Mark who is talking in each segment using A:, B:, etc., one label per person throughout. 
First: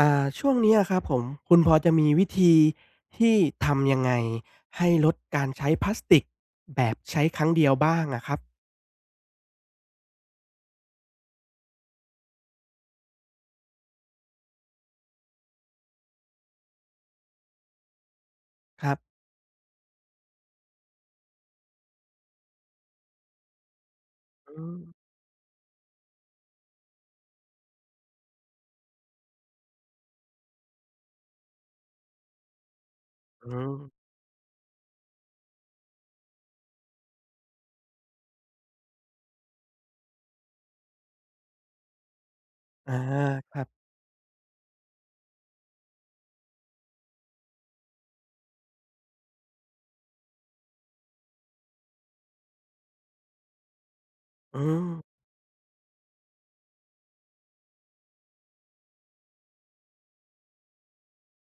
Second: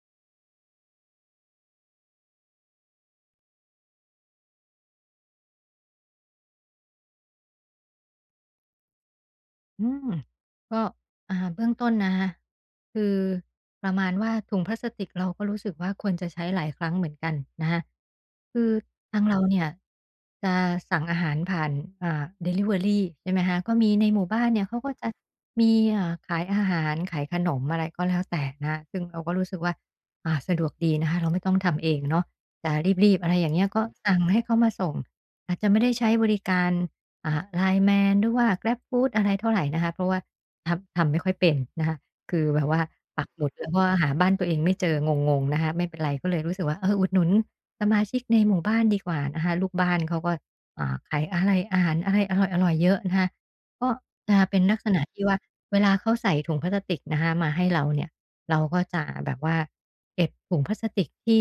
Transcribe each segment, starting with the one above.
A: อ่าช่วงเนี้ยครับผมคุณพอจะมีวิธีที่ทำยังไงให้ลดการใช้พลาสติกแบบใช้ครั้งเดียวบ้างอะครับ
B: อืมก็เบื้องต้นนะคะคือประมาณว่าถุงพลาสติกเราก็รู้สึกว่าควรจะใช้หลายครั้งเหมือนกันนะคะคือ
A: ครับ
B: ทางเราเนี่ยจะสั่งอาหารผ่านดิลิเวอรีใช่ไหมคะก็มีในหมู่บ้าน
A: อื
B: เนี่ย
A: ม
B: เขาก็จะมีขายอาหารขายขนมอะไรก็แล้วแต่นะคะซึ่งเราก็รู้สึกว่าสะดวกดีนะคะเราไม่ต้องทำเองเนาะจะรีบๆอะไรอย่า
A: อื
B: งเงี้ย
A: ม
B: ก็สั่งให้เขามาส่งอาจจะไม่ได้ใช้บริการ อ่า Lineman หรือว่า GrabFood อะไรเท่าไรนะคะเพราะว่าทำไม่ค่อยเป็นนะคะคือแบบว่า
A: อา
B: ปักหมุด
A: ครั
B: แล้ว
A: บ
B: ก็หาบ้านตัวเองไม่เจองงๆนะคะไม่เป็นไรก็เลยรู้สึกว่าเอออุดหนุนสมาชิกในหมู่บ้านดีกว่านะคะลูกบ้านเขาก็ขายอะไรอาหารอะไรอร่อยๆเยอะนะคะก็จะ
A: อื
B: เป็นลัก
A: ม
B: ษณะที่ว่าเวลาเขาใส่ถุงพลาสติกนะคะมาให้เราเนี่ยเราก็จะแบบว่าเก็บถุงพลาสติกที่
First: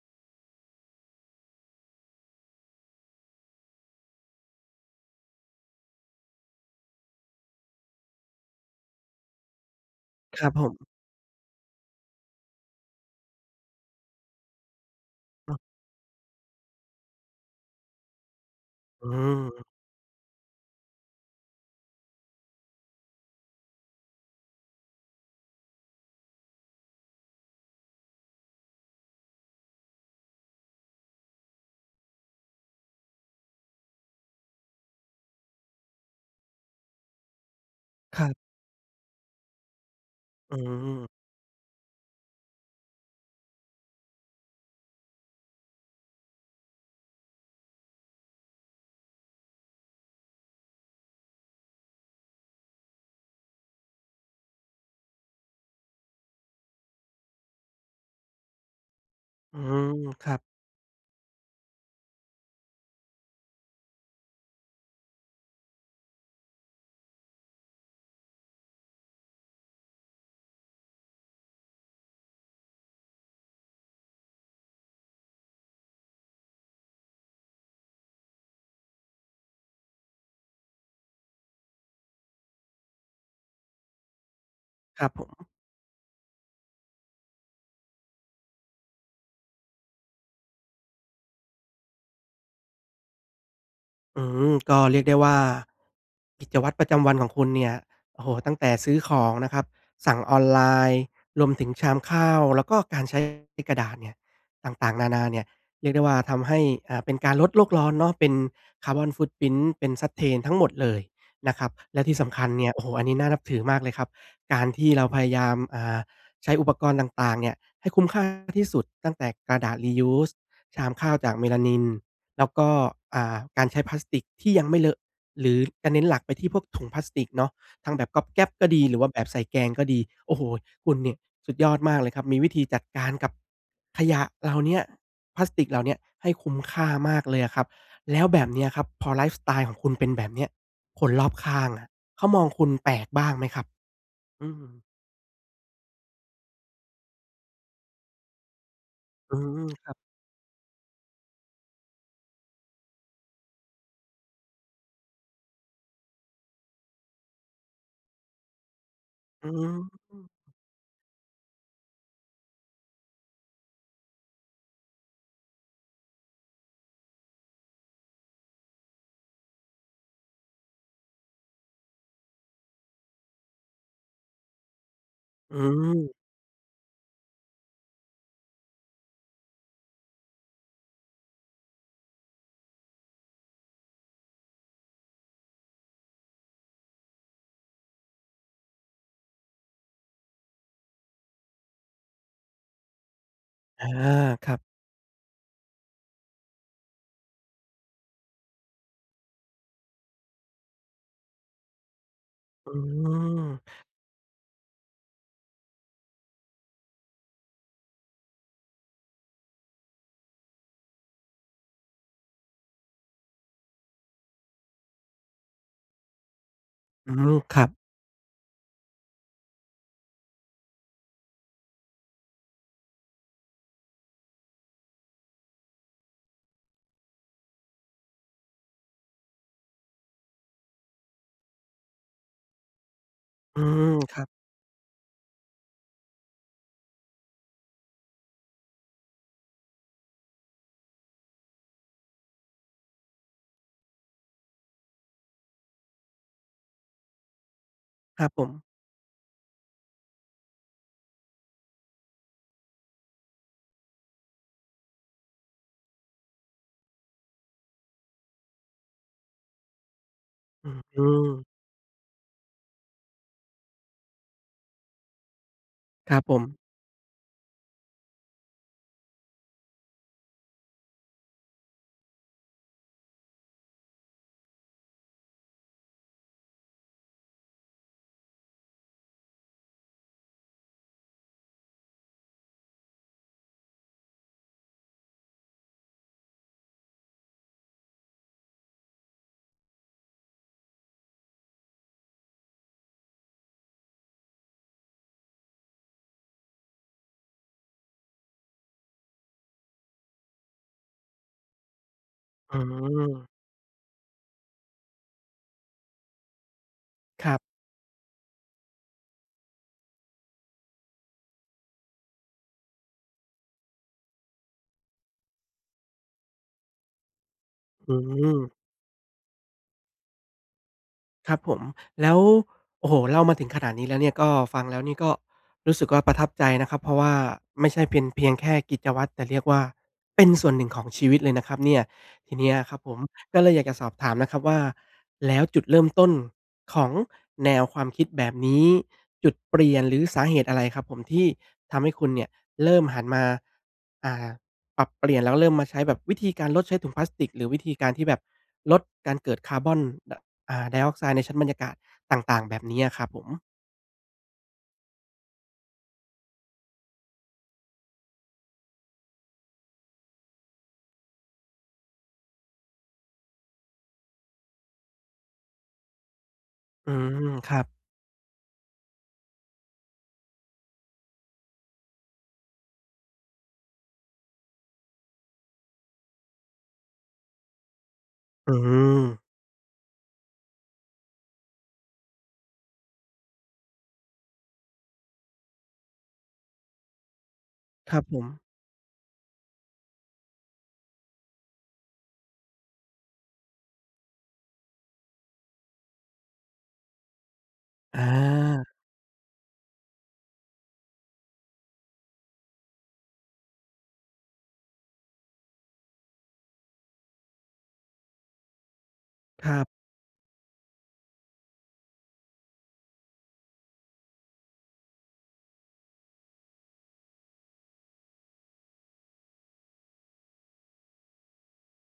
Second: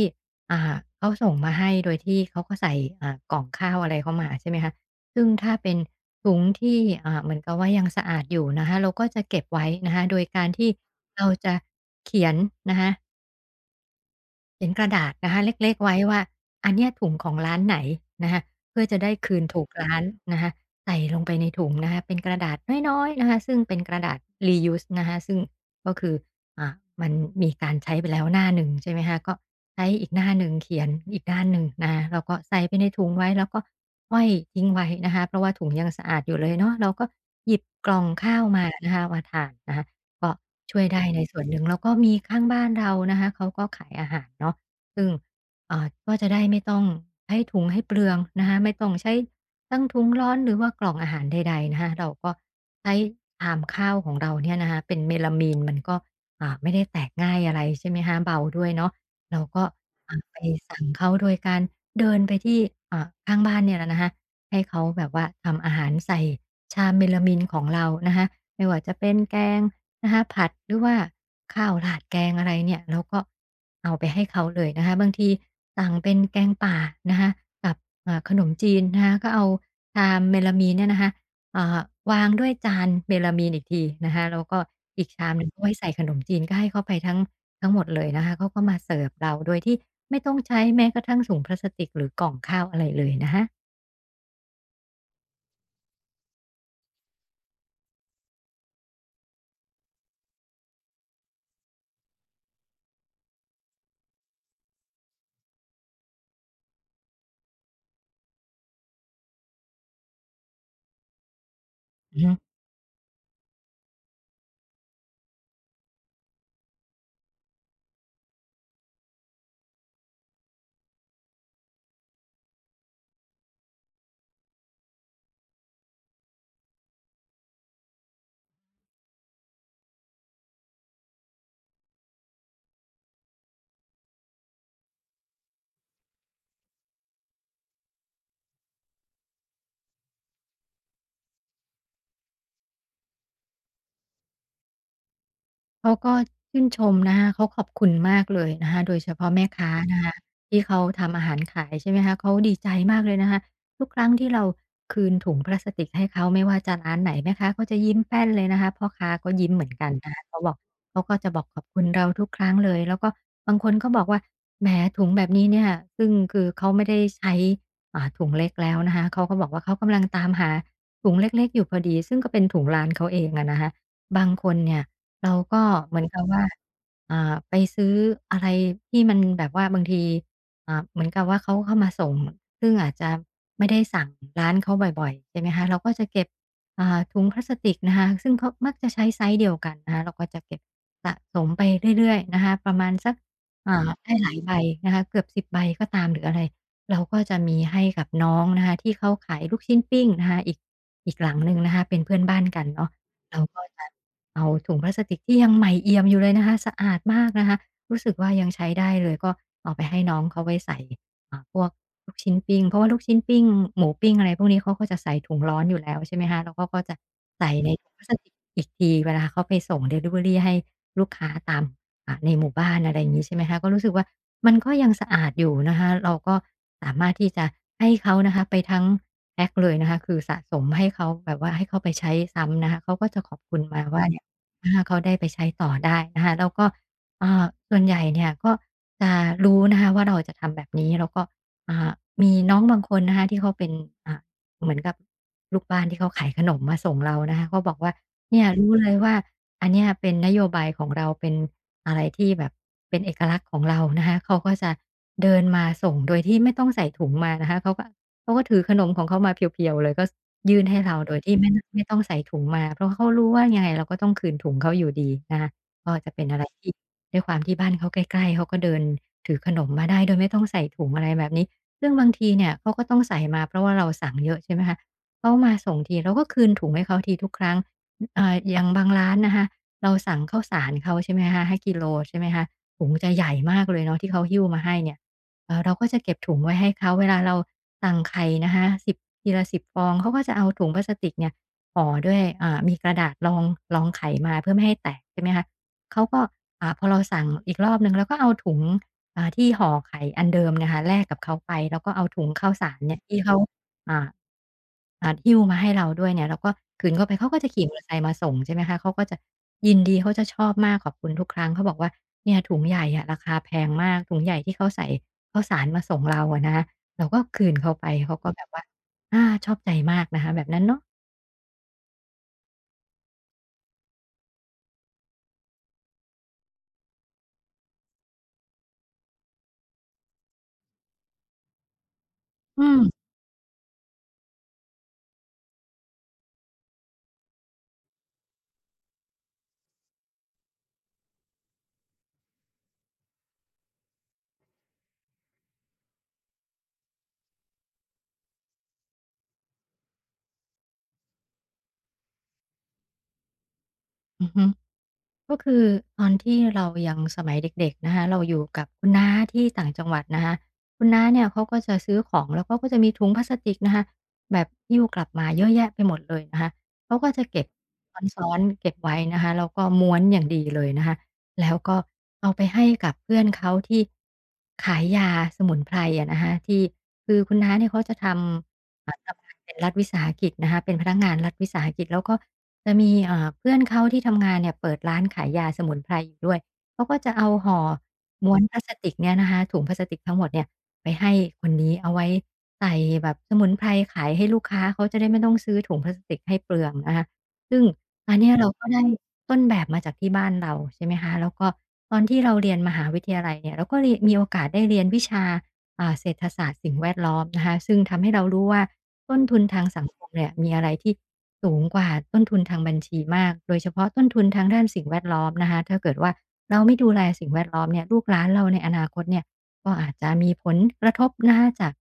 B: เขาส่งมาให้โดยที่เขาก็ใส่กล่องข้าวอะไรเข้ามาใช่ไหมคะ ซึ่งถ้าเป็นถุงที่เหมือนกับว่ายังสะอาดอยู่นะคะเราก็จะเก็บไว้นะคะโดย
A: ค
B: กา
A: รั
B: ร
A: บผ
B: ที่
A: ม
B: เราจะเขียนนะคะ เขียนกระดาษนะคะเล็กๆไว้ว่าอันเนี้ยถุงของร้านไหนนะคะเพื่อจะ
A: อื
B: ได้คืนถูก
A: ม
B: ร้านนะคะใส่ลงไปในถุงนะคะเป็นกระดาษน้อยๆนะคะซึ่งเป็นกระดาษ reuse นะคะซึ่งก็คืออ่ามันมีการใช้ไปแล้วหน้าหนึ่งใช่ไหมคะก็ใช้อีกหน้าหนึ่งเขียนอีกด้านหนึ่งนะคะแล้วก็ใส่ไปในถุงไว้แล้วก็ห้อยทิ้งไว้นะคะเพราะว่าถุงยังสะอาดอยู่เลยเนาะเราก็หยิบกล่อง
A: ครั
B: ข้าว
A: บ
B: มานะคะมาทานนะคะ ก็
A: อื
B: ช่วยได้ใน
A: ม
B: ส่วนหนึ่งแล้วก็มีข้างบ้านเรานะคะเขาก็ขายอาหารเนาะซึ่งก็จะได้ไม่ต้องใช้ถุงให้เปลืองนะคะไม่ต้องใช้ทั้งถุงร้อนหรือว่ากล่องอาหารใดๆนะคะเราก็ใช้ชามข้าวของเราเนี่ยนะคะเป็นเมลามีนมันก็ไม่ได้แตกง่ายอะไรใช่ไหมคะเบาด้วยเนาะเรา
A: อื
B: ก็
A: มครั
B: ไป
A: บ
B: สั่งเขาโดยการเดินไปที่ข้างบ้านเนี่ยแหละนะคะให้เขาแบบว่าทำอาหารใส่ชามเมลามีนของเรานะคะไม่ว่าจะเป็นแกง นะคะผัดหรือว่าข้าวราดแกงอะไรเนี่ยเราก็เอาไปให้เขาเลยนะคะบางทีสั่งเป็นแกงป่านะคะกับขนมจีนนะคะก็เอาชามเมลามีนเนี่ยนะคะอ่าวางด้วยจานเมลามีนอีกทีนะคะแล้วก็
A: ค
B: อี
A: รั
B: ก
A: บผ
B: ชามหนึ่
A: ม
B: งก็ไว้ใส่ขนมจีนก็ให้เขาไปทั้งหมดเลยนะคะเขาก็มาเสิร์ฟเราโดยที่ไม่ต้องใช้แม้กระทั่งถุงพลาสติกหรือกล่องข้าวอะไรเลยนะคะ
A: อืมก็เรียกได้ว่ากิจวัตรประจำวันของคุณเนี่ยโอ้โฮตั้งแต่ซื้อของนะครับสั่งออนไลน์รวมถึงชามข้าวแล้วก็การใช้กระดาษเนี่ยต่างๆนานาเนี่ยเรียกได้ว่าทำให้เป็นการลดโลกร้อนเนาะเป็นคาร์บอน footprint เป็น Sustain ทั้งหมดเลยนะครับและที่
B: อือฮึ
A: สำคัญเนี่ยโอ้โฮอันนี้น่านับถือมากเลยครับการที่เราพยายามใช้อุปกรณ์ต่างๆเนี่ยให้คุ้มค่าที่สุดตั้งแต่กระดาษ reuse ชามข้าวจากเมลานิน แล้วก็การใช้พลาสติกที่ยังไม่เลอะหรือจะเน้นหลักไปที่พวกถุงพลาสติกเนาะทั้งแบบก๊อบแก๊บก็ดีหรือว่าแบบใส่แกงก็ดีโอ้โฮคุณเนี่ยสุดยอดมากเลยครับมีวิธีจัดการกับขยะเหล่าเนี้ยพลาสติกเหล่าเนี้ยให้คุ้มค่ามากเลยอะครับแล้วแบบเนี้ยครับพอไลฟ์สไตล์ของคุณเป็นแบบเนี้ยคนรอบข้างอะเขามองคุณแปลกบ้างไหมครับอืม
B: เขาก็ชื่นชมนะคะเขาขอบคุณมากเลยนะคะโดยเฉพาะ
A: อื
B: แม่
A: ม
B: ค้า
A: ครั
B: นะ
A: บ
B: คะที่เขาทำอาหารขายใช่ไหมคะเขาดีใจมากเลยนะคะทุกครั้งที่เราคืนถุงพลาสติกให้เขาไม่ว่าจะร้านไหนแม่ค้าก็จะยิ้มแป้นเลยนะคะพ่อค้าก็
A: อื
B: ยิ้มเหมือนกัน
A: ม
B: นะคะเขาบอกเขาก็จะบอกขอบคุณเราทุกครั้งเลยแล้วก็บางคนก็บอกว่าแหมถุงแบบนี้เนี่ยซึ่งคือเขาไม่ได้ใช้ถุงเล็กแล้วนะคะเขาก็บอกว่าเขากำลังตามหาถุงเล็กๆอยู่พอดีซึ่งก็เป็นถุงร้านเขาเองอะนะคะบางคนเนี่ย เรา
A: อื
B: ก็เหมือนกับ
A: ม
B: ว่าไปซื้ออะไรที่มันแบบว่าบางทีเหมือนกับว่าเขาเข้ามาส่งซึ่งอาจจะไม่ได้สั่งร้านเขาบ่อยๆใช่ไหมคะเราก็จะเก็บถุงพลาสติกนะคะซึ่งเขามักจะใช้ไซซ์เดียวกันนะคะเราก็จะเก็บสะสมไปเรื่อยๆนะคะประมาณสัก
A: อา
B: ได้หลาย
A: ค
B: ใบ
A: รับ
B: นะคะเกือบ10 ใบก็ตามหรืออะไรเราก็จะมีให้กับน้องนะคะที่เขาขายลูกชิ้นปิ้งนะคะอีกหลังหนึ่งนะคะเป็นเพื่อนบ้านกัน
A: อื
B: เนาะเราก็
A: ม
B: จะ เอาถุงพลาสติกที่ยังใหม่เอี่ยมอยู่เลยนะคะสะอาดมากนะคะรู้สึกว่ายังใช้ได้เลยก็เอาไปให้น้องเขาไว้ใส่พวกลูกชิ้นปิ้งเพราะว่าลูกชิ้นปิ้งหมูปิ้งอะไรพวกนี้เขาก็จะใส่ถุงร้อนอยู่แล้วใช่ไหมคะแล้วเขาก็จะ
A: อืม
B: ใส่
A: ครับ
B: ในถุงพลาสติกอีกทีเวลาเขาไปส่งดิลิเวอรีให้ลูกค้าตามในหมู่บ้านอะไรอย่างงี้ใช่ไหมคะก็รู้สึกว่ามันก็ยังสะอาดอยู่นะคะเราก็สามารถที่จะให้เขานะคะไปทั้งแพ็กเลยนะคะคือสะสมให้เขาแบบว่าให้เขาไปใช้ซ้ำนะคะเขาก็จะขอบคุ
A: อื
B: ณมา
A: ม
B: ว่า
A: ค
B: เนี่
A: รั
B: ย
A: บ
B: อาเขาได้ไปใช้ต่อได้นะคะแล้วก็อ่าส่วนใหญ่เนี่ยก็จะรู้นะคะว่าเราจะทำแบบนี้แล้วก็อ่ามีน้องบางคนนะคะที่เขาเป็นอ่า เหมือนกับลูกบ้านที่เขาขายขนมมาส่งเรานะคะก็บอกว่า
A: ครับผ
B: เนี่ย
A: ม
B: รู้เลยว่าอันเนี้ยเป็นนโยบายของเราเป็นอะไรที่แบบเป็นเอกลักษณ์ของเรานะคะเขาก็จะเดินมาส่งโดยที่ไม่ต้องใส่ถุงมานะคะเขาก็ถือขนมของเขามาเพียวๆเลยก็สยื่น
A: อื
B: ให้เราโดยที่ไม่น
A: ม
B: ไม่ต้องใส่ถุงมาเพราะเขารู้ว่ายังไงเราก็ต้องคืนถุงเขาอยู่ดีนะคะก็
A: ค
B: จะ
A: รับ
B: เป็น
A: ผ
B: อะ
A: ม
B: ไรที่ด้วยความที่บ้านเขาใกล้ๆเขาก็เดินถือขนมมาได้โดยไม่ต้องใส่ถุงอะไรแบบนี้ ซึ่งบางทีเนี่ยเขาก็ต้องใส่มาเพราะว่าเราสั่งเยอะใช่ไหมคะเขามาส่งทีเราก็คืนถุงให้เขาทีทุกครั้งอย่างบางร้านนะคะเราสั่งข้าวสารเขาใช่ไหมคะ5กิโลใช่ไหมคะถุงจะใหญ่มากเลยเนาะที่เขาหิ้วมาให้เนี่ยเราก็จะเก็บถุงไว้ให้เขาเวลาเราสั่งไข่นะคะทีละสิบฟองเขาก็จะเอาถุงพลาสติกเนี่ยห่อด้วยมีกระดาษรองรองไข่มาเพื่อไม่ให้แตกใช่ไหมคะเขาก็พอเราสั่งอีกรอบหนึ่งเราก็เอาถุง ที่ห่อไข่อันเดิมนะคะแลกกับเขาไปแล้วก็เอาถุงข้าว
A: อื
B: สารเนี่ยที่เขา
A: ม
B: อ่าหิ้วมาให้เราด้วยเนี่ยเราก็คืนเข้าไป
A: ค
B: เขา
A: รั
B: ก็จะ
A: บ
B: ขี่มอเตอร์ไซค์มาส่งใช่ไหมคะเขาก็จะยินดีเขาจะชอบมากขอบคุณทุกครั้งเขาบอกว่าเนี่ยถุงใหญ่อะราคาแพงมากถุงใหญ่ที่เขาใส่ข้าวสารมาส่งเราอะนะคะเราก็คืนเขาไป
A: อื
B: เขาก็
A: ม
B: แบบว่าอาชอบใจมากนะคะแบบนั้นเนาะ
A: ครับผมแล้วโอ้โฮเล่ามาถึงขนาดนี้แล้วเนี่ยก็ฟังแล้วนี่ก็รู้สึกว่าประทับใจนะครับเพราะว่าไม่ใช่เป็นเพียงแค่กิจวัตรแต่เรียกว่าเป็นส่วนหนึ่งของชีวิตเลยนะครับเนี่ยทีเนี้ย
B: อื
A: ครับ
B: ม
A: ผมก็เลยอยากจะสอบถามนะครับว่าแล้วจุดเริ่มต้นของแนวความคิดแบบนี้จุดเปลี่ยนหรือสาเหตุอะไรครับผมที่ทำให้คุณเนี่ยเริ่มหันมาอ่าปรับเปลี่ยนแล้วเริ่มมาใช้แบบวิธีการลดใช้ถุงพลาสติกหรือวิธีการที่แบบลดการเกิดคาร์บอนด ไดออกไซด์ในชั้นบรรยากาศต่างๆแบบนี้อะครับผม
B: อือฮึ ก็คือตอนที่เรายังสมัยเด็กๆนะคะเราอยู่กับคุณน้าที่ต่างจังหวัดนะคะคุณน้าเนี่ยเขาก็จะซื้อของแล้วเขาก็จะมีถุงพลาสติกนะคะแบบหิ้วกลับมาเยอะแยะไปหมดเลยนะคะ
A: อื
B: เขาก็จะ
A: ม
B: เก็บ
A: ครับ
B: ซ้อนๆเก็บไว้นะคะแล้วก็ม้วนอย่างดีเลยนะคะแล้วก็เอาไปให้กับเพื่อนเขาที่ขายยาสมุนไพรอะนะคะที่คือคุณน้าเนี่ยเขาจะท
A: อื
B: ำ
A: ม
B: ทำงานเป็นรัฐวิสาหกิจนะคะเป็นพนักงานรัฐวิสาหกิจแล้วก็ จะมีเพื่อนเขาที่ทำงานเนี่ยเปิดร้านขายยาสมุนไพรอยู่ด้วยเขาก็จะเอาห่อ
A: ครับผม
B: ม้วนพลาสติกเนี่ยนะคะถุงพลาสติกทั้งหมดเนี่ยไปให้คนนี้เอาไว้ใส่แบบสมุนไพรขายให้ลูกค้าเขาจะได้ไม่ต้องซื้อถุงพลาสติกให้เปลืองนะคะซึ่ง
A: อ
B: อันเนี้ยเราก็
A: า
B: ได้ต้นแบบมาจากที่บ้านเราใช่ไหมคะแล้วก็ตอนที่เราเรียนมหาวิทยาลัยเนี่ยเราก็เรียนมีโอกาสได้เรียนวิชา เศรษฐศาสตร์สิ่งแวดล้อมนะคะซึ่งทำให้เรารู้ว่าต้นทุน
A: ครั
B: ทาง
A: บ
B: สังคมเนี่ยมีอะไรที่สูงกว่าต้นทุนทางบัญชีมากโดยเฉพาะต้นทุนทางด้านสิ่งแวดล้อมนะคะถ้าเกิดว่าเราไม่ดูแลสิ่งแวดล้อมเนี่ยลูกหลานเราในอนาคตเนี่ยก็อาจจะมีผลกระทบนะคะจาก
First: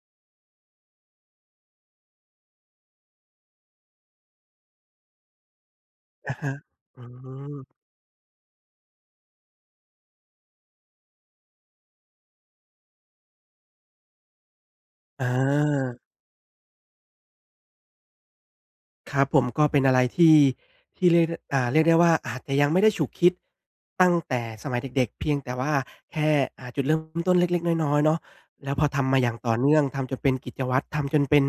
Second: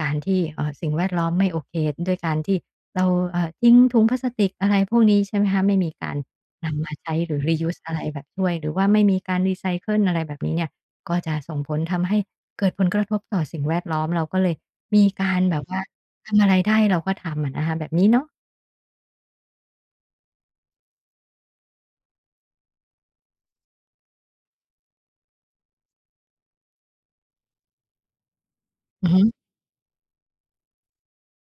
B: การที่สิ่งแวดล้อมไม่โอเคด้วยการที่เราทิ้งถุงพลาสติกอะไรพวกนี้ใช่ไหมคะไม่มีการ
A: อะฮะ
B: นำมา
A: อื
B: ใช้หรือ
A: ม
B: reuse อะไรแบบช่วยหรือว่าไม่มีการรีไซเคิลอะไรแบบนี้เนี่ยก็จะส่งผลทำให้ เกิดผลกระทบต่อสิ่งแวดล้อมเราก็เลยมี
A: อา
B: การแบบว่าทำอะไรได้เราก็ทำอะนะคะแบบนี้เนาะ
A: ครับผมก็เป็นอะไรที่ที่เรียกเรียกได้ว่าอาจจะยังไม่ได้ฉุกคิดตั้งแต่สมัยเด็กๆเพียงแต่ว่าแค่จุดเริ่มต้นเล็กๆน้อยๆเนาะแล้วพอ
B: อือ
A: ทำมา
B: ฮึ
A: อย่างต่อเนื่องทำจนเป็นกิจวัตรทำจนเป็น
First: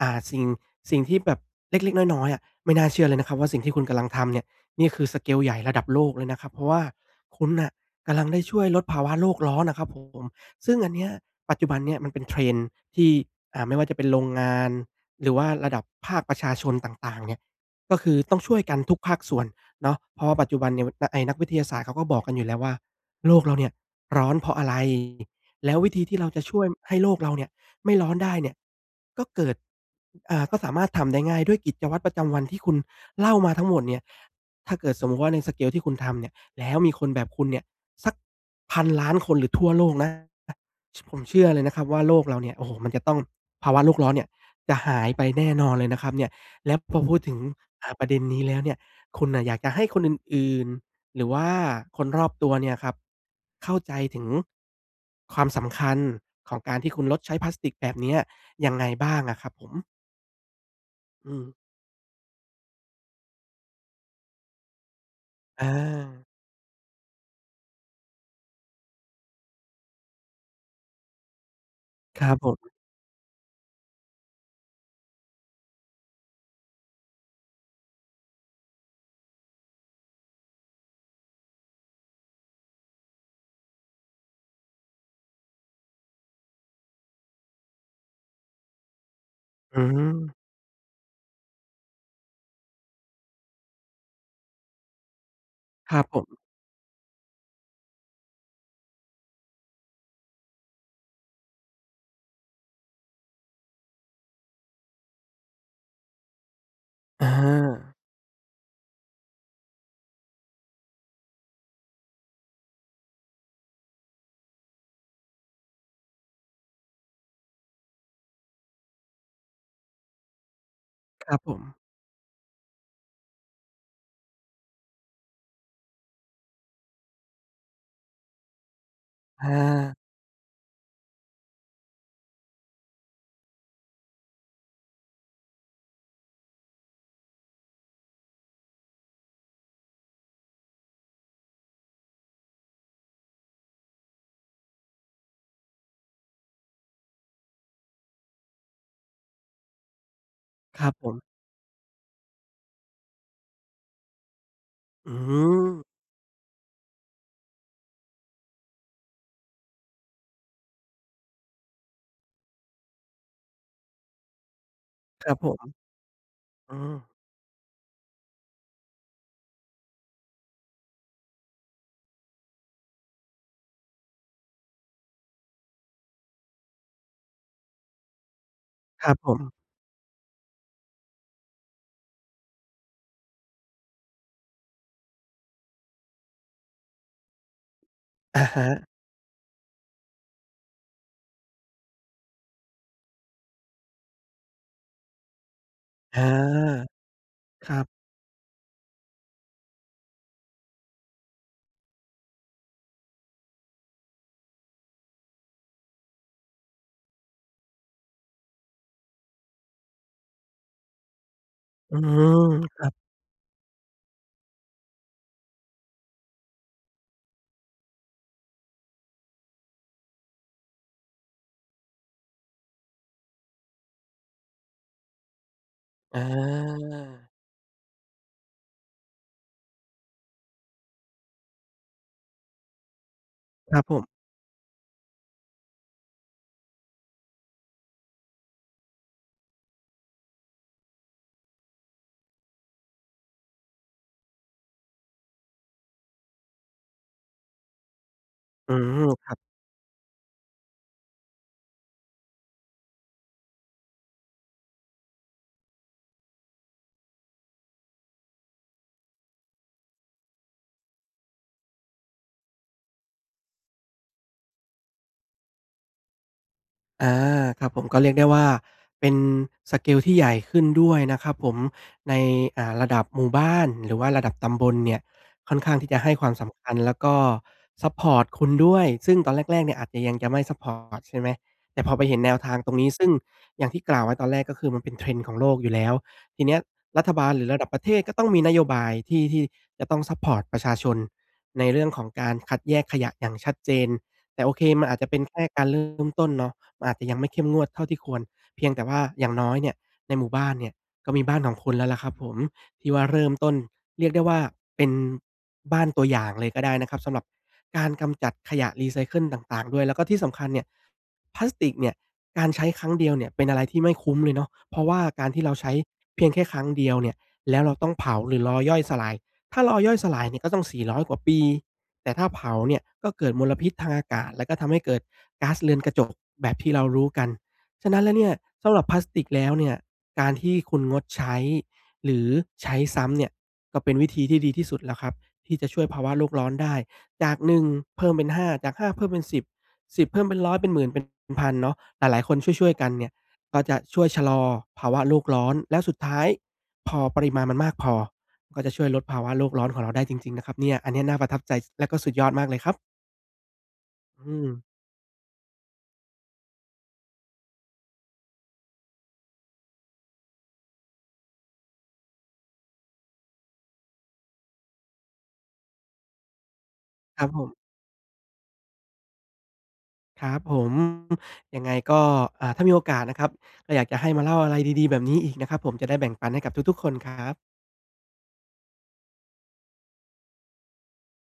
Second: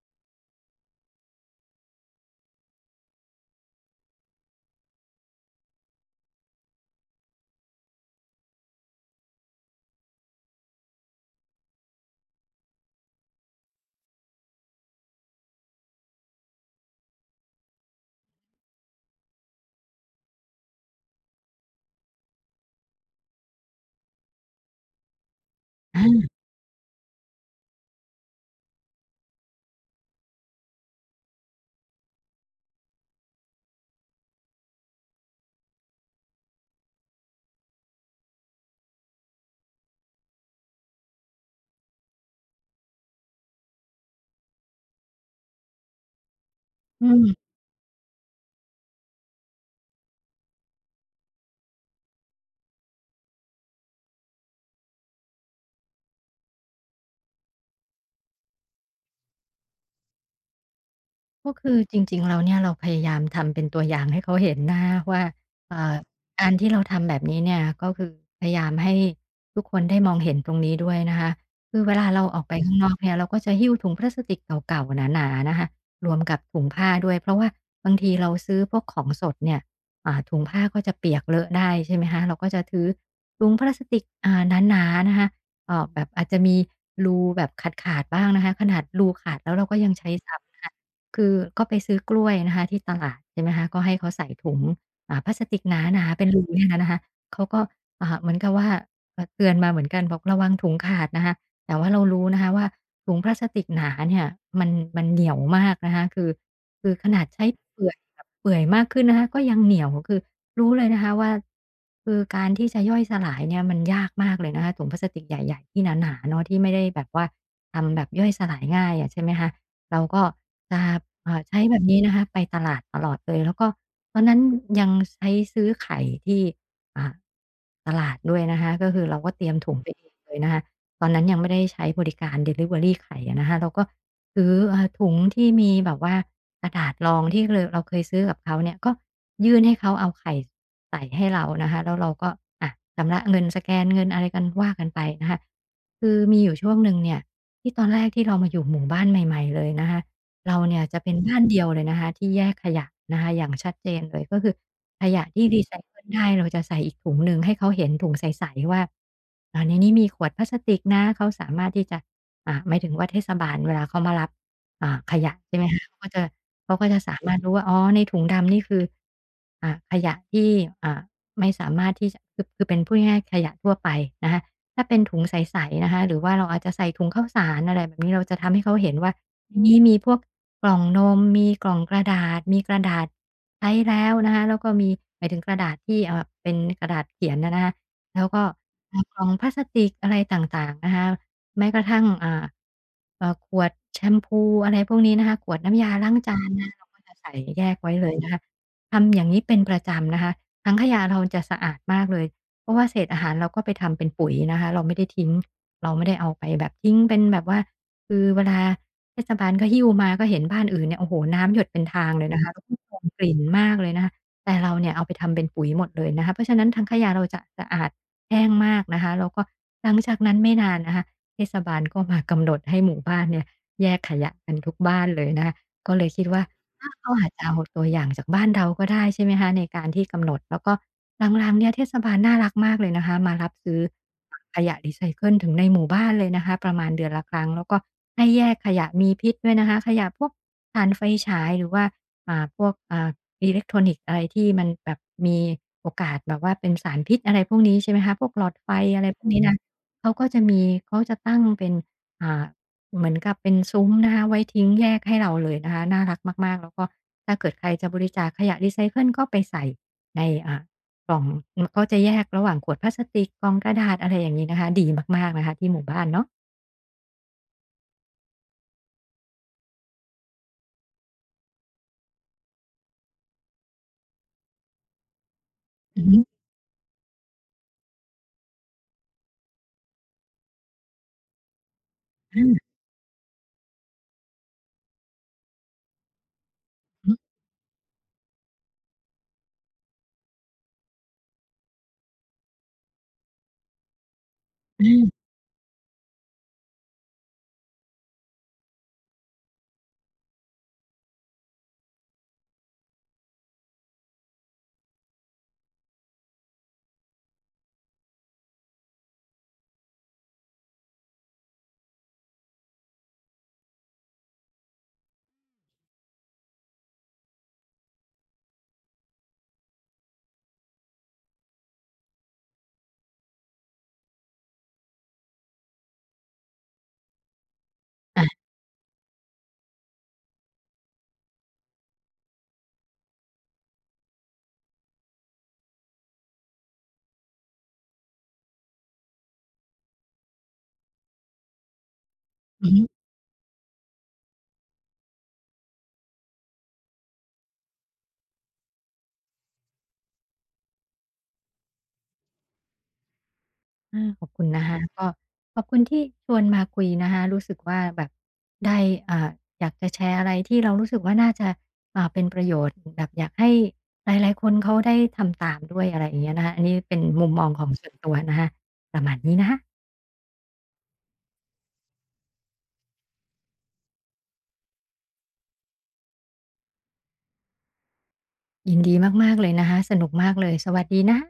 A: อ่าสิ่งสิ่งที่แบบเล็กๆน้อยๆอะไม่น่าเชื่อเลยนะครับว่าสิ่งที่คุณกำลังทำเนี่ยนี่คือสเกลใหญ่ระดับโลกเลยนะครับเพราะว่าคุณน่ะกำลังได้ช่วยลดภาวะโลกร้อนอะครับผมซึ่งอันเนี้ยปัจจุบันเนี่ยมันเป็น Trend ที่ไม่ว่าจะเป็นโรงงาน หรือว่าระดับภาคประชาชนต่างๆเนี่ยก็คือต้องช่วยกันทุกภาคส่วนเนาะเพราะว่าปัจจุบันเนี่ยไอ้นักวิทยาศาสตร์เขาก็บอกกันอยู่แล้วว่าโลกเราเนี่ยร้อนเพราะอะไรแล้ววิธีที่เรา
B: อา
A: จะช่วยให้โลกเราเนี่ยไม่ร้อนได้เนี่ยก็เกิดก็สามารถทำได้ง่ายด้วยกิจวัตรประจำวันที่คุณเล่ามาทั้งหมดเนี่ยถ้าเกิดสมมุติว่าในสเกลที่คุณทำเนี่ยแล้วมีคนแบบคุณเนี่ยสักพันล้านคนหรือทั่วโลกนะผมเชื่อเลยนะครับว่าโลกเราเนี่ยโอ้โฮมันจะต้องภาวะโลกร้อนเนี่ย จะหายไปแน่นอนเลยนะครับเนี่ยแล้วพออ
B: อื
A: พูดมถึง
B: ม
A: ประเด็นนี้แล้วเนี่ยคุณน่ะอยากจะให้คนอื่นๆหรือว่าคนรอบตัวเนี่ยครับเข้าใจถึงความสำคัญของการที่คุณลดใช้พลาสติกแบบเนี้ยยังไงบ้างอะครับผมอืม
B: ก็คือจริงๆแล้วเนี่ยเราพยายามทำเป็นตัวอย่างให้เขาเห็นนะคว่า
A: อา
B: เอ่าการที่เราทำแบบนี้เนี่ยก็คือพยายามให้ทุกคนได้มองเห็นตรงนี้ด้วยนะคะคือเวลา
A: ค
B: เรา
A: รับ
B: ออก
A: ผ
B: ไปข้า
A: ม
B: งนอกเนี่ยเราก็จะหิ้วถุงพลาสติกเก่าๆหนาๆนะคะรวมกับถุงผ้าด้วยเพราะว่าบางทีเราซื้อพวกของสดเนี่ยถุงผ้าก็จะเปียกเลอะได้ใช่ไหมคะเราก็จะถือถุงพลาสติกหนาๆนะคะแบบอาจจะมีรูแบบขาดๆบ้างนะคะขนาดรูขาดแล้วเราก็
A: อื
B: ยัง
A: ม
B: ใช้ซ้ำนะคะ คือก็ไปซื้อกล้วยนะคะที่ตลาดใช่ไหมคะก็ให้เขาใส่ถุงพลาสติกห
A: ครับ
B: นา
A: ผ
B: ๆเป็
A: ม
B: นรูเนี่ยนะนะคะเขาก็เหมือนกับว่าเตือนมาเหมือนกันบอกระวังถุงขาดนะคะแต่ว่าเรารู้นะคะว่าถุงพลาสติกหนาเนี่ยมันมันเหนียวมากนะคะคือขนาด
A: อา
B: ใช้เปื่อยแบบเปื่อยมากขึ้นนะคะก็ยังเหนียวคือรู้เลยนะคะว่าคือการที่จะย่อยสลายเนี่ยมันยากมากเลยนะคะถุงพลาสติกใหญ่ๆที่หนาๆเนาะที่ไม่ได้แบบว่าทำแบบย่อยสลายง่ายอะใช่ไหมคะ เราก็จะ
A: ครับผ
B: ใช้
A: ม
B: แบบนี้นะคะไปตลาดตลอดเลยแล้วก็ตอนนั้นยังใช้ซื้อไข่ที่อ่าตลาดด้วยนะคะก็คือเราก็เต
A: อ
B: รียมถุงไปเอ
A: า
B: งเลยนะคะตอนนั้นยังไม่ได้ใช้บริการดิลิเวอรีไข่อะนะคะเราก็ ถือถุงที่มีแบบว่ากระดาษรองที่เราเคยซื้อกับเขาเนี่ยก็ยื่นให้เขาเอาไข่ใส่ให้เรานะคะแล้วเราก็อะชำระเงินสแกนเงินอะไรกันว่ากันไปนะคะคือมีอยู่ช่วงหนึ่งเนี่ยที่ตอนแรกที่เรามาอยู่หมู่บ้านใหม่ๆเลยนะคะเรา
A: ค
B: เนี่ย
A: รับ
B: จะ
A: ผ
B: เป็น
A: ม
B: บ้านเดียวเลยนะคะที่แยกขยะนะคะอย่างชัดเจนเลยก็คือข
A: อื
B: ยะที่รีไซ
A: ม
B: เคิลได้เราจะใส่อีกถุงหนึ่งให้เขาเห็นถุงใสๆว่าอาในนี้มีขวดพลาสติกนะเขาสามารถที่จะ หมายถึงว่าเทศบาลเวลาเขามารับข
A: ครั
B: ยะ
A: บผ
B: ใช่ไหม
A: ม
B: คะเขาก็จะ
A: อื
B: เขาก็
A: ม
B: จะสามารถรู้ว่าอ๋อในถุงดำนี่คือขยะที่อ่าไม่สามารถที่จะคือเป็นพูดง่ายๆขยะทั่วไปนะคะถ้าเป็นถุงใสๆนะคะหรือว่าเราอาจจะใส่ถุงข้าวสารอะไรแบบนี้เราจะทำให้เขาเห็น
A: ครั
B: ว่า
A: บผม
B: นี่มีพวกกล่องนมมีกล่องกระดาษมีกระดาษใช้แล้วนะคะแล้วก็มีหมายถึงกระดาษที่เป็นกระดาษเขียนอะนะคะแล้วก็
A: อะฮะ
B: กล่องพลาสติกอะไรต่างๆนะคะ แม้กระทั่งขวดแชมพูอะไรพวกนี้นะคะขวดน้ำยาล้าง
A: อ
B: จานนะ
A: า
B: เราก็จะใส่แย
A: ค
B: ก
A: รับ
B: ไว้เลยนะคะทำอย่างนี้เป็นประจำนะคะถังขยะเราจะสะอาดมากเลยเพราะว่าเศษอาหารเราก็ไปทำเป็นปุ๋ยนะคะเราไม่ได้ทิ้งเราไม่ได้เอาไปแบบทิ้งเป็นแบบว่าคือเวลาเทศบาลก็หิ้วมาก็เห็นบ้านอื่นเนี่ยโอ้โฮน้ำหยดเป็น
A: อื
B: ทางเลยนะคะแล้วก็
A: ม
B: ส่งกลิ่นมากเลยนะคะแต่เราเนี่ยเอาไปทำเป็นปุ๋ยหมดเลยนะคะเพราะฉะนั้นถังขยะเราจะสะอาดแห้งมากนะคะแล้วก็หลังจากนั้นไม่นานนะคะ เทศบาลก็มากำหนดให้หมู่บ้านเนี่ยแยกขยะกันทุกบ้านเลยนะคะก็เลย
A: อา
B: คิดว่าถ้าเขาอาจจะเอาตัวอย่างจากบ้านเราก็ได้ใช่ไหมคะในการที่กำหนดแล้วก็หลังๆเนี่ยเทศบาลน่ารักมากเลยนะคะมารับ
A: ค
B: ซื้
A: รั
B: อ
A: บผม
B: ขยะรีไซเคิลถึงในหมู่บ้านเลยนะคะประมาณเดือนละครั้งแล้วก็ให้แยกขยะมีพิษด้วยนะคะขยะพวกถ่านไฟฉายหรือว่าพวกอิเล็กทรอนิกส์อะไรที่มันแบบมีโอกาสแบบว่าเป็นสารพิษอะไรพวกนี้ใช่ไหมคะพวกหลอดไฟ
A: อืม
B: อะไรพว
A: ค
B: ก
A: รั
B: นี้
A: บ
B: นะ เขาก็จะมีเขาจะตั้งเป็นอ่าเหมือนกับเป็นซุ้มนะคะไว้ทิ้งแยกให้เราเลยนะคะน่ารักมากๆแล้วก็ถ้าเกิดใครจะบริจาคขยะรีไซเคิลก็ไปใส่ในอ่ากล่องอืมเขาจะแยกระหว่างขวดพลาสติกกล่องกระดาษอะไรอย่างงี้นะคะดีมากๆนะคะที่หมู่บ้านเนาะ
A: อาครับผมก็เรียกได้ว่าเป็นสเกลที่ใหญ่ขึ้นด้วยนะครับผมในระดับหมู่บ้านหรือว่าระดับตำบลเนี่ยค่อนข้างที่จะ
B: อือ
A: ให้
B: ฮึ
A: ความสำคัญแล้วก็ซัปพอร์ตคุณด้วยซึ่งตอนแรกๆเนี่ยอาจจะยังจะไม่ซัปพอร์ตใช่ไหมแต่พอไปเห็นแนวทาง
B: อา
A: ตรงนี้ซึ่งอย่างที่กล่าวไว้ตอนแรกก็คือมันเป็น trend ของโลกอยู่แล้วทีเนี้ยรัฐ
B: อื
A: บาลหรือระดับประเทศก็ต้องมีนโยบายที่จะต้องซัปพอร์ตประชาชนในเรื่องของการคัดแยกขยะอย่างชัดเจนแต่โอเค
B: อ
A: มัน
B: ฮึ
A: อาจจะเป็นแค่การเริ่มต้นเนาะ มันอาจจะยังไม่เข้มงวดเท่าที่ควรเพียงแต่ว่าอย่างน้อยเนี่ยในหมู่บ้านเนี่ยก็มีบ้านของคุณแล้วล่ะครับผมที่ว่าเริ่มต้นเรียกได้ว่าเป็นบ้านตัวอย่างเลยก็ได้นะครับสำหรับการกำจัดขยะรีไซเคิลต่างๆด้วยแล้วก็ที่สำคัญเนี่ยพลาสติกเนี่ยการใช้ครั้งเดียวเนี่ยเป็นอะไรที่ไม่คุ้มเลยเนาะเพราะว่าการที่เราใช้เพียงแค่ครั้งเดียวเนี่ยแล้วเราต้องเผาหรือรอย่อยสลายถ้ารอย่อยสลายเนี่ยก็ต้อง400กว่าปีแต่ถ้าเผาเนี่ยก็เกิดมลพิษทางอากาศแล้วก็ทำให้เกิด ก๊าซเรือนกระจกแบบที่เรารู้กัน ฉะนั้นแล้ว
B: อา
A: เนี่ย
B: อา
A: สำหรับพลาสติกแล้วเนี่ยการที่คุณงดใช้หรือใช้ซ้ำเนี่ยก็เป็นวิธีที่ดีที่สุดแล้วครับที่จะช่วยภาวะโลกร้อนได้จาก1เพิ่มเป็น5จาก5เพิ่มเป็น10 10เพิ่มเป็น100เป็นหมื่นเป็นพันเนาะหลายๆคนช่
B: อื
A: วย
B: อ
A: ๆ
B: ฮึ
A: กันเนี่ยก็จะช่วยชะลอภาวะโลกร้อนแล้วสุดท้ายพอปริมาณมันมากพอก็จะช่วยลดภาวะโลกร้อนของเราได้จริงๆนะครับเนี่ยอันเนี้ยน่าประทับใจแล้วก็สุดยอดมากเลยครับ
B: อาขอบ
A: อื
B: คุณ
A: ม
B: นะคะก็ขอบคุณที่ชวนมาคุยนะคะรู้สึกว่าแบบได้อ่าอยากจะแชร์อะไรที่เรารู้สึกว่าน่าจะเป็นประโยชน์แบบอยากให้หลายๆคนเขาได้ทำตามด้วยอะไรอย่างเงี้ยนะคะอันนี้เป็น
A: ครั
B: มุ
A: บ
B: ม
A: ผ
B: มองข
A: ม
B: องส่วนตัวนะคะประมาณนี้นะคะ
A: ครับผมยังไงก็ถ้ามีโอกาสนะครับก็อยากจะให้มาเล่าอะไรดีๆแบบนี้อีกนะครับผมจะได้แบ่งปันให้กับทุกๆคนครับ
B: ยินดีมากๆเลยนะคะสนุกมากเลยสวัสดีนะคะ